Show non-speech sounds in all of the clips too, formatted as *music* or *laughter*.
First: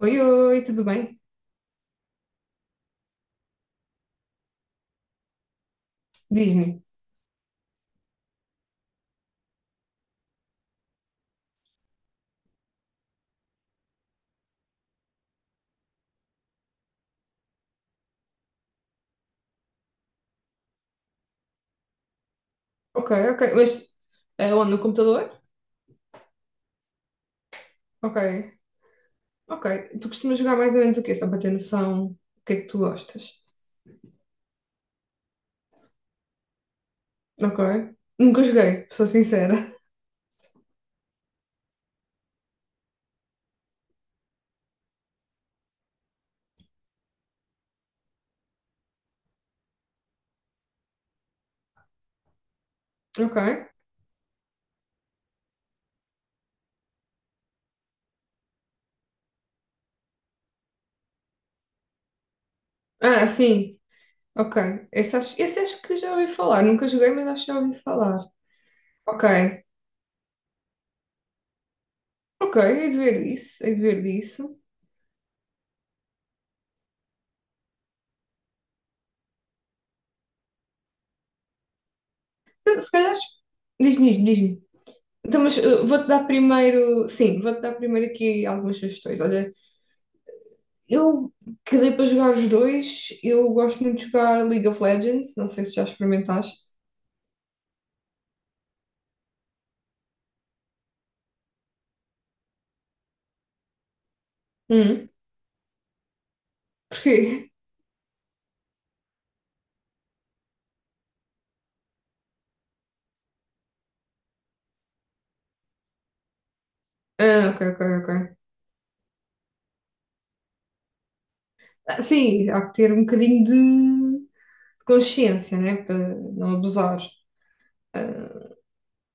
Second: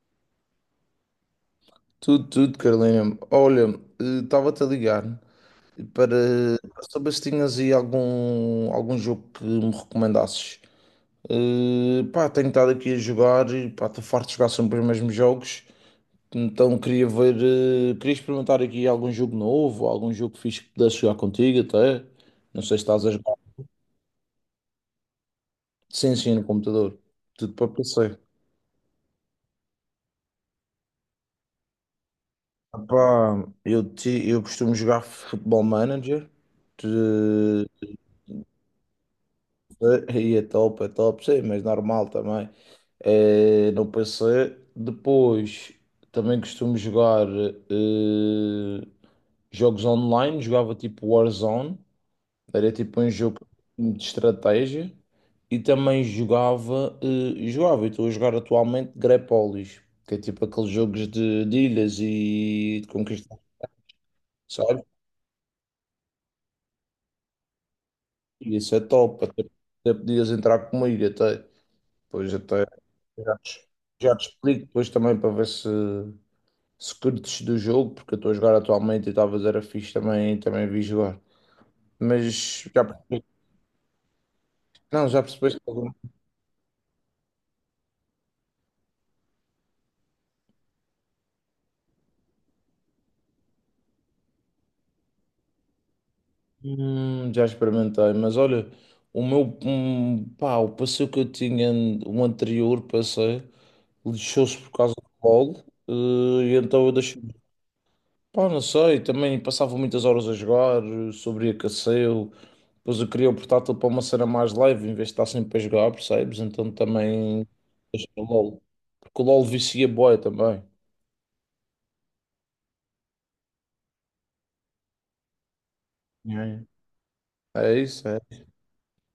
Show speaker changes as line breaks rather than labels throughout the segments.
Oi, oi, tudo bem?
Tudo, tudo, Carolina. Olha, estava-te a ligar para
Diz-me.
saber se tinhas aí algum jogo que me recomendasses. Pá, tenho estado aqui a jogar e pá, estou farto de jogar sempre os mesmos jogos. Então queria ver, queria experimentar aqui algum jogo novo, algum jogo fixe que pudesse jogar contigo até. Não sei se estás
Ok,
a jogar.
ok, mas é onde? No computador?
Sim, sim, no computador. Tudo para
Ok,
PC.
ok. Tu costumas jogar mais ou menos o quê? Só para ter noção do que é que
Ah,
tu gostas.
pá, eu costumo jogar Football Manager.
Ok. Nunca joguei, sou sincera.
E é top, sim, mas normal também. É, no PC. Depois também costumo jogar eh, jogos online. Jogava tipo Warzone, era tipo um jogo
Ok.
de estratégia. E também jogava, e estou a jogar atualmente Grepolis, que é tipo aqueles jogos de ilhas e de
Ah,
conquista,
sim.
sabe?
Ok. Esse acho que já ouvi falar. Nunca joguei, mas acho que já ouvi falar.
E isso é top,
Ok.
até, até podias entrar comigo até. Pois
Ok,
até.
hei de ver
Já
isso,
te,
hei de ver
já te
disso.
explico depois também para ver se, se curtes do jogo, porque eu estou a jogar atualmente e talvez era fixe também, também vi jogar. Mas
Se
já
se calhar,
percebi-
diz-me, diz-me, diz-me.
não, já
Então, mas
percebeste algum?
vou-te dar primeiro, sim, vou-te dar primeiro aqui algumas sugestões. Olha, eu que para jogar os dois, eu gosto muito de jogar League of Legends, não sei se já experimentaste.
Já experimentei, mas olha, o meu pá, o passeio que eu tinha, o anterior passeio, lixou-se por causa
Hum.
do gol, eh, e então eu
Porquê?
deixei. Pá, não sei, também passava muitas horas a jogar, sobreaqueceu, depois eu queria o portátil para uma cena mais leve, em vez de estar sempre a jogar, percebes? Então também
Ah, ok, ok,
deixei o
ok.
LOL, porque o LOL vicia bué também.
Ah, sim, há que ter um bocadinho de consciência, né? Para não abusar.
É. É isso, é.
Ah,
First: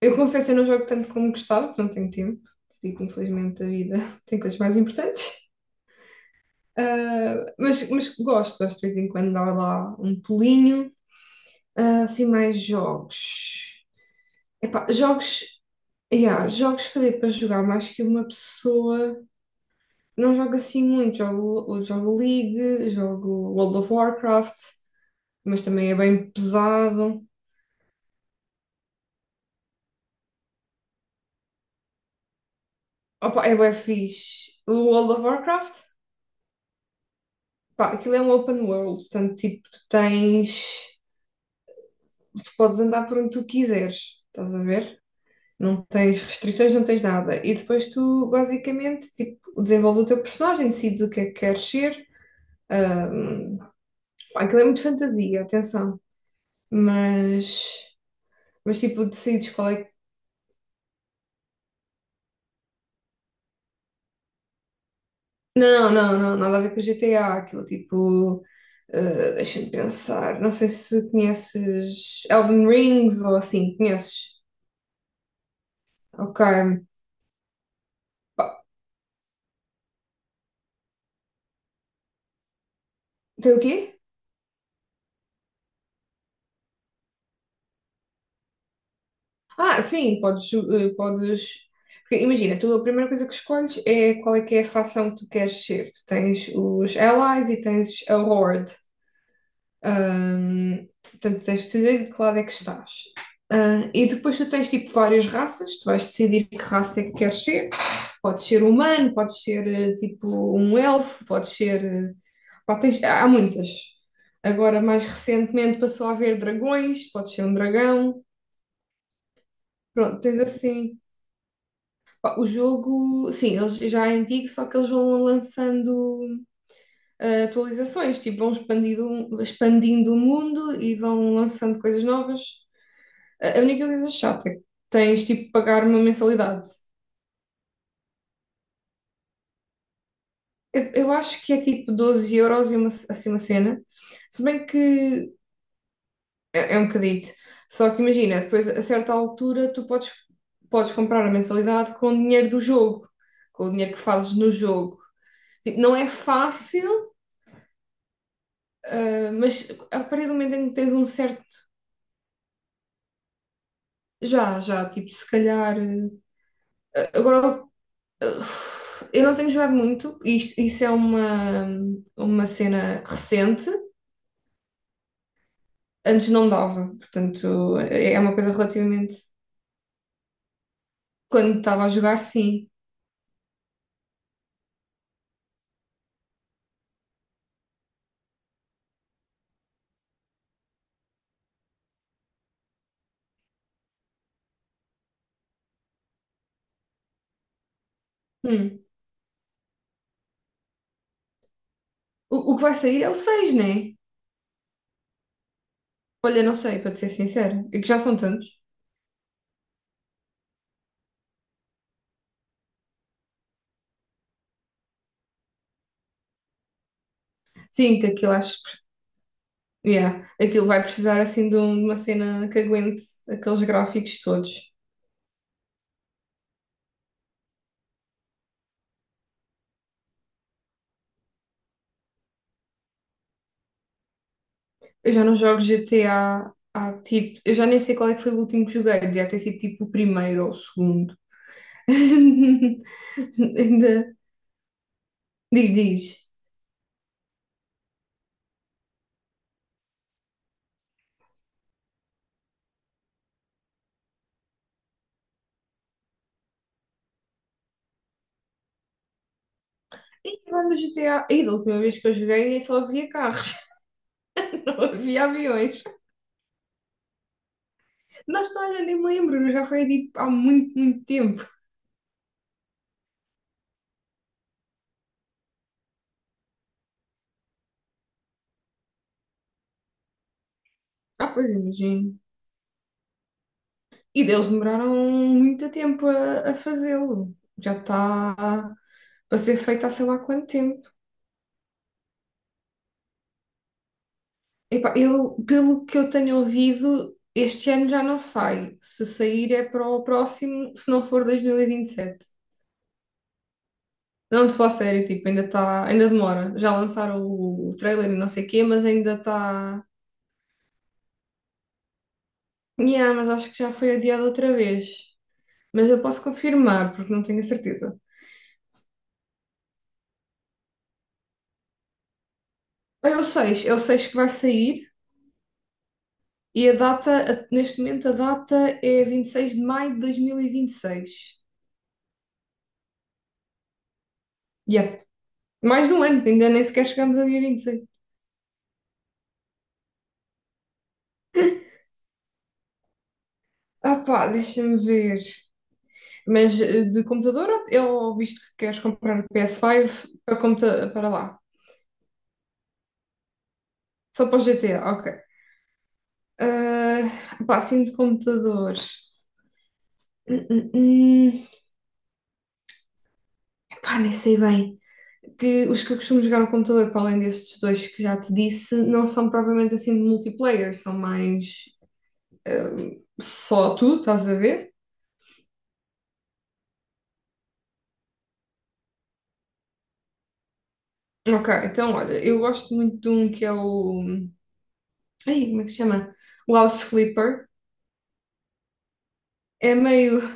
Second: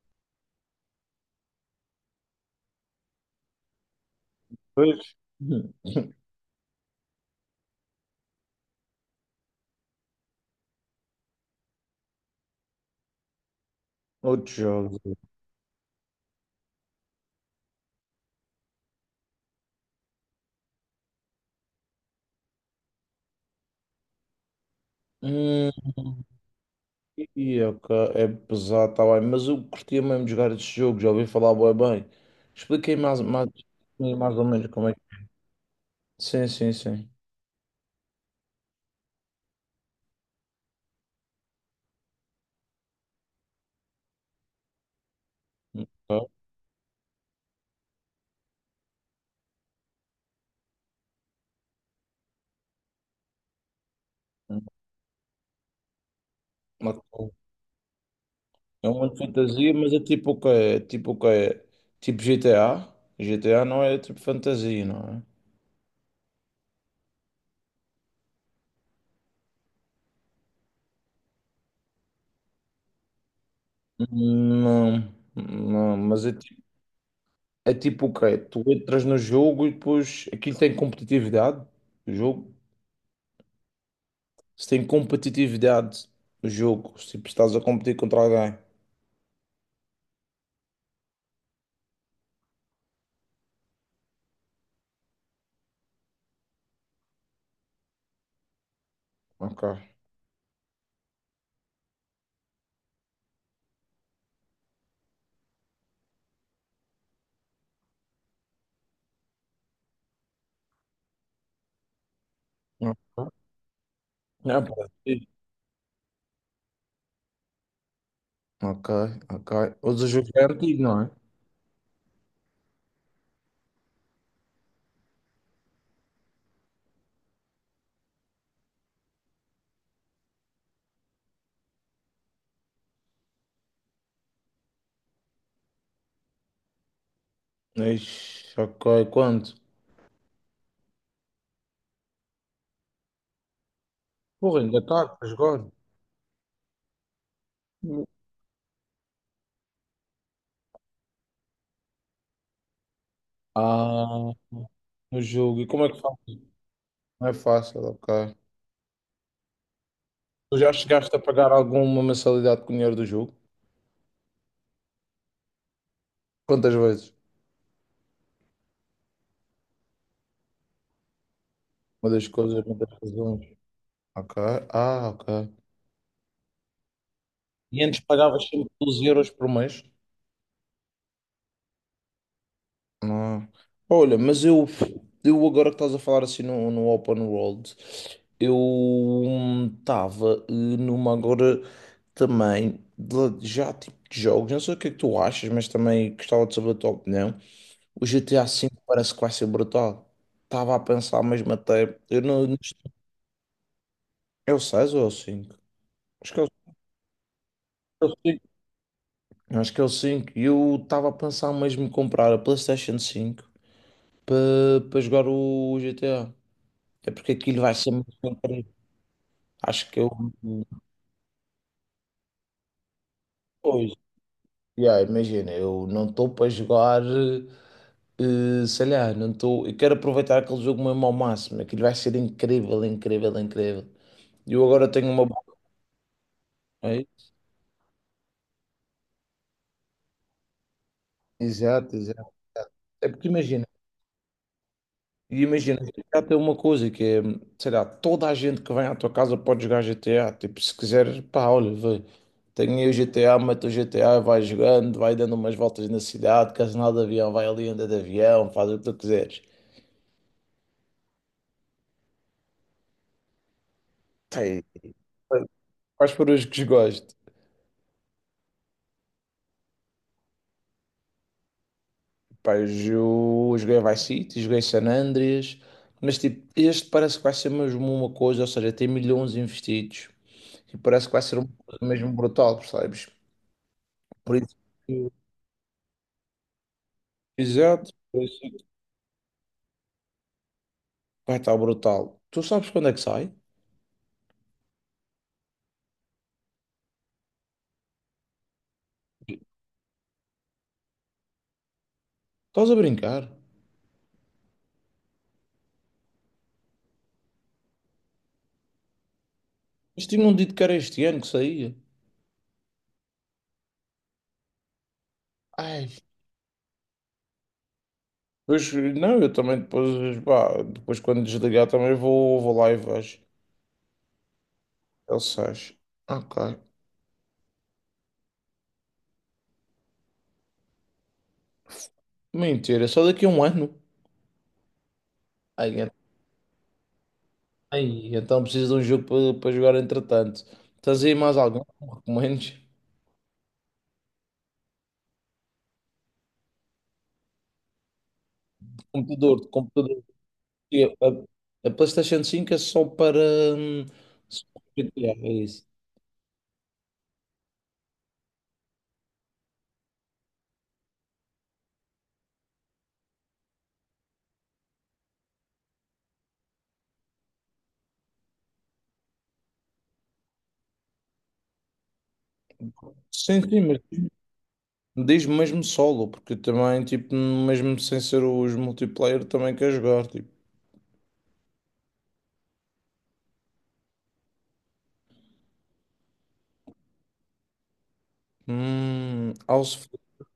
eu confesso, eu não jogo tanto como gostava, porque não tenho tempo. Digo, infelizmente, a vida *laughs* tem coisas mais
Pois. *laughs*
importantes.
Hum,
Ah, mas gosto de vez em quando dar lá um pulinho. Ah, assim, mais jogos.
outros
Epá,
jogos.
jogos. Yeah, jogos que dê para jogar mais que uma pessoa. Não jogo assim muito. Jogo League, jogo World of Warcraft, mas
Hum,
também é bem pesado.
e, ok, é pesado, tá bem, mas eu curtia mesmo de jogar este jogo, já ouvi falar bué bem. Expliquei
Opa, é bem
mais ou
fixe.
menos
O
como é que...
World of Warcraft,
Sim, sim, sim.
pá, aquilo é um open world, portanto, tipo, tu tens. Tu podes andar por onde tu quiseres, estás a ver? Não tens
Ok.
restrições, não tens nada. E depois tu, basicamente, tipo, desenvolves o teu personagem, decides o que é que queres ser. Ah, pá, aquilo é muito fantasia, atenção.
Ok.
mas, mas
É um
tipo,
mundo de
decides qual
fantasia,
é que.
mas é tipo o que é? Tipo o que é? Tipo GTA? GTA não é tipo fantasia, não é?
Não, não, não, nada a ver com o GTA, aquilo tipo. Deixa-me pensar, não sei se conheces Elden Rings ou assim, conheces?
Não, não, mas
Ok.
é tipo o quê? Tu
Pá,
entras no jogo e depois aquilo tem competitividade, o jogo.
tem o quê?
Se tem competitividade, o jogo, se tipo, estás a competir contra alguém.
Ah, sim, podes. Porque imagina, tu a primeira coisa que escolhes é qual é que é a facção que tu queres ser. Tu tens os Allies e tens a Horde.
Ok.
Portanto, tens de decidir de que lado é que estás. Ah, e depois tu tens tipo várias raças, tu vais decidir que raça é que queres ser. Podes ser humano, podes ser tipo um elfo, podes ser. Pá, há
Ok.
muitas.
É,
Agora,
pá,
mais
sim.
recentemente, passou a haver dragões, podes ser um dragão.
Ok, ok. Mas o
Pronto, tens
é antigo,
assim.
não é?
Pá, o jogo, sim, eles já é antigo, só que eles vão lançando atualizações, tipo, vão expandindo o mundo e vão lançando coisas novas. A única coisa chata é que tens tipo de pagar uma mensalidade.
Ixi, ok, quanto?
Eu acho que é tipo 12 euros e uma, assim, uma cena. Se
Porra,
bem
ainda está a
que
jogar.
é um bocadito. Só que imagina, depois a certa altura tu podes comprar a mensalidade com o dinheiro do jogo, com o dinheiro que
Ah.
fazes no jogo.
No jogo. E
Tipo,
como é
não
que
é
faz?
fácil,
Não é fácil, ok.
mas a partir do momento
Tu
em
já
que tens um
chegaste a pagar
certo.
alguma mensalidade com o dinheiro do jogo?
Já, já, tipo, se calhar.
Quantas vezes?
Agora eu não tenho jogado muito, isso é uma,
Uma das
uma
coisas, uma das
cena
razões.
recente.
Ok. Ah, ok.
Antes não dava, portanto,
E antes
é uma
pagavas
coisa
sempre 12
relativamente.
euros por mês?
Quando estava a jogar, sim.
Não. Olha, mas eu agora que estás a falar assim no Open World, eu estava numa agora também de- já tipo de jogos. Não sei o que é que tu achas, mas também gostava de saber a tua opinião. O GTA V
Hum.
parece que vai ser brutal. Estava a pensar mesmo até. Eu não,
O
não-
que vai sair é o 6, né?
é o 6 ou é o cinco? Acho que
Olha,
é o
não sei, para te ser sincera, é que já
é o
são tantos.
5. Acho que é o cinco. E eu estava a pensar mesmo em comprar a PlayStation 5 para jogar o GTA. É porque aquilo vai ser
Sim, que
muito
aquilo acho.
incrível. Acho que eu.
Yeah, aquilo vai precisar assim de uma cena que aguente aqueles
Pois,
gráficos todos.
yeah, imagina, eu não estou para jogar, sei lá, não estou. Eu quero aproveitar aquele jogo mesmo ao máximo. Aquilo vai ser incrível, incrível, incrível. E eu agora tenho
Eu já
uma.
não jogo GTA há tipo. Eu já nem sei qual é que foi o último que joguei, devia ter sido tipo o primeiro ou o segundo.
Exato, exato, exato.
*laughs*
É porque imagina,
Ainda.
e
Diz,
imagina, GTA
diz.
tem uma coisa que é, sei lá, toda a gente que vem à tua casa pode jogar GTA. Tipo, se quiser, pá, olha, vê, tem aí o GTA, mete o GTA, vai jogando, vai dando umas voltas na cidade, queres andar de avião, vai ali anda de avião, faz o que tu quiseres.
E agora no G T A. E da última vez que eu joguei só havia carros,
Tem,
*laughs* não havia aviões.
quais foram os que gosto?
Na história nem me lembro, já foi tipo há muito, muito tempo.
Pá, joguei Vice City, joguei San Andreas, mas tipo, este parece que vai ser mesmo uma coisa, ou seja, tem milhões investidos e parece que vai
Ah,
ser uma
pois
coisa mesmo
imagino.
brutal, percebes?
E
Por
deles
isso
demoraram
que-
muito tempo a fazê-lo. Já
Exato, por isso que
está para ser feito há sei lá quanto tempo.
vai estar brutal. Tu sabes quando é que sai?
Epá, eu, pelo que eu tenho ouvido, este ano já não sai. Se sair é para o próximo, se não for 2027.
Estás a brincar?
Não, de falar sério, tipo, ainda está, ainda demora. Já lançaram o trailer e não sei o quê, mas ainda está.
Mas tinham dito que era este ano que saía.
Yeah, mas acho que já foi adiado outra vez. Mas
Ai,
eu posso confirmar, porque não tenho a certeza.
pois não, eu também depois, pá, depois quando desligar também vou, vou lá e
Ah, É
vejo.
o 6, é o 6 que vai sair
Ele sais. Ok.
e a data, neste momento a data é 26 de maio de 2026.
Mentira, só daqui a um ano.
Yeah.
Ai,
Mais
en-
de um ano, ainda nem sequer chegamos ao dia 26.
ai, então preciso de um jogo para para jogar entretanto. Tens aí mais algum que recomendes?
Ah pá, deixa-me ver. Mas de computador ou eu visto que queres comprar o
Computador, de computador.
PS5 para,
E
computa para lá?
A, a PlayStation 5 é só para. hum,
Só para o
só para
GTA, ok.
GTA, é isso.
Ah, pá, assim de computador. Hum, hum, hum. Pá, nem sei bem. Que os que eu costumo jogar no computador, para além destes dois que já te disse, não são propriamente assim de multiplayer, são mais
Sim, sim,
só
mas
tu, estás a ver?
diz mesmo solo, porque também, tipo, mesmo sem ser os multiplayer, também quer jogar, tipo,
Ok, então olha, eu gosto muito de um que é o. Ai, como é que se chama? O House Flipper. É
House
meio.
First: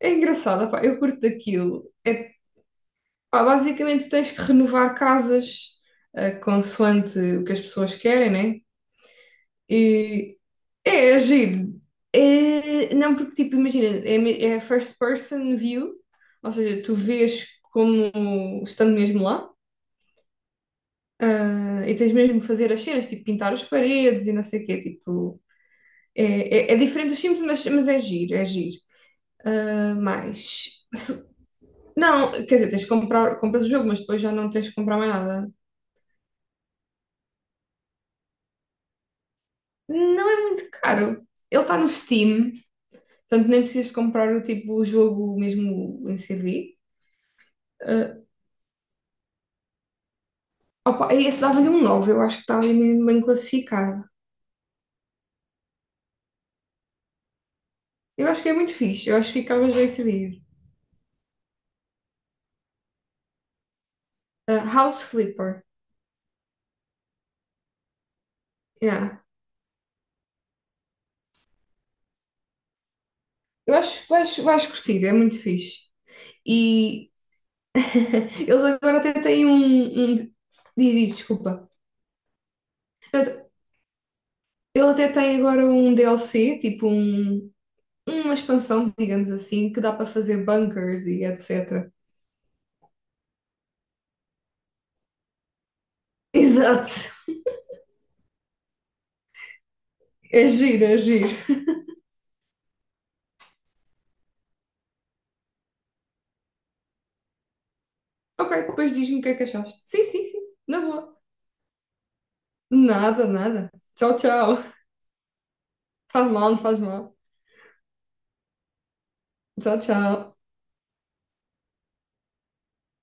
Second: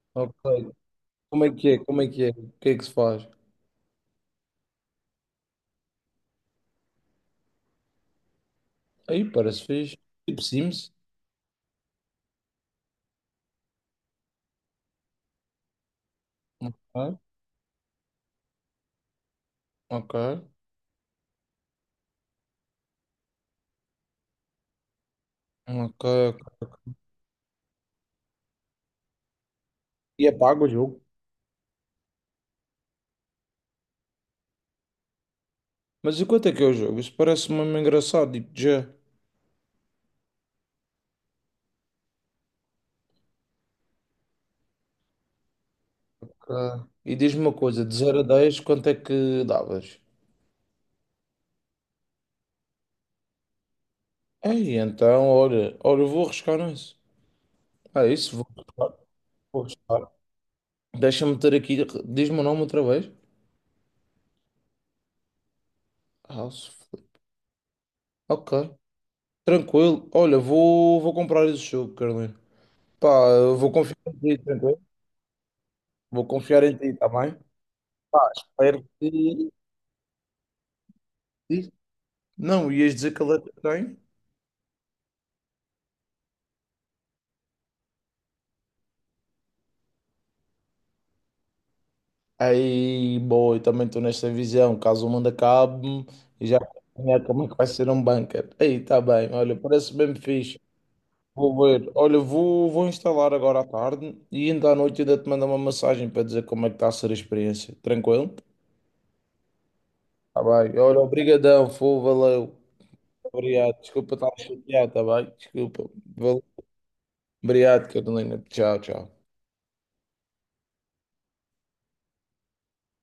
É
of-
engraçado,
ok,
pá, eu curto daquilo.
como é que é,
É,
o que é que se faz?
pá, basicamente tens que renovar casas, consoante o que as pessoas querem, né?
Aí parece fixe,
E
tipo Sims,
é giro. É, não, porque, tipo, imagina, é first person view, ou seja, tu
ok,
vês como estando mesmo lá,
ok,
e tens mesmo que fazer as cenas, tipo, pintar as paredes e não sei o quê, tipo,
ok,
é, é
ok.
diferente dos Sims, mas, é giro, é giro. Ah,
E é pago o
mas,
jogo.
não, quer dizer, tens que comprar, compras o jogo, mas depois já não tens que comprar mais nada.
Mas enquanto é que é o jogo? Isso parece mesmo engraçado, tipo, já.
Não é muito caro. Ele está no Steam, portanto nem precisas de comprar o tipo, o jogo mesmo em CD.
Ok. E diz-me uma coisa, de
Ah,
0 a 10 quanto é que davas?
opa, esse dava-lhe um 9, eu acho que está ali mesmo bem classificado.
Ei, então, olha, olha, eu vou arriscar nisso. Ah,
Eu
isso,
acho
vou
que é muito
arriscar.
fixe, eu acho que
Vou
ficavas bem
arriscar.
servido.
Deixa-me ter aqui. Diz-me o nome outra vez.
Ah, House Flipper,
House. Flip. Ok.
yeah.
Tranquilo. Olha, vou comprar esse jogo, Carolina. Pá, eu vou
Eu
confiar
acho que
em
vais,
ti,
vais
tranquilo.
curtir, é muito fixe.
Vou confiar em ti, tá
E
bem?
eles
Espero
agora até têm
que.
um. Diz isto, desculpa.
Diz. Não, ias dizer que ele é
Eu-
que tem.
Ele até tem agora um DLC, tipo uma expansão, digamos assim, que dá para fazer bunkers e etc.
Aí, boa, eu também estou nesta visão. Caso o mundo acabe,
*laughs*
eu já vou
Exato.
planear como é que vai ser um bunker. Aí, tá bem. Olha, parece bem
É
fixe.
giro, é giro.
Vou ver. Olha, vou instalar agora à tarde e ainda à noite ainda te mando uma mensagem para dizer como é que está a ser a experiência. Tranquilo?
Ok, depois diz-me o que é que achaste. Sim, sim, sim.
Tá bem.
Na
Olha,
boa.
obrigadão, foi, valeu.
Nada, nada.
Obrigado. Desculpa
Tchau,
estar
tchau.
chateado, tá bem? Desculpa.
Faz
Valeu.
mal, não faz mal.
Obrigado, Carolina. Tchau, tchau.
Tchau, tchau.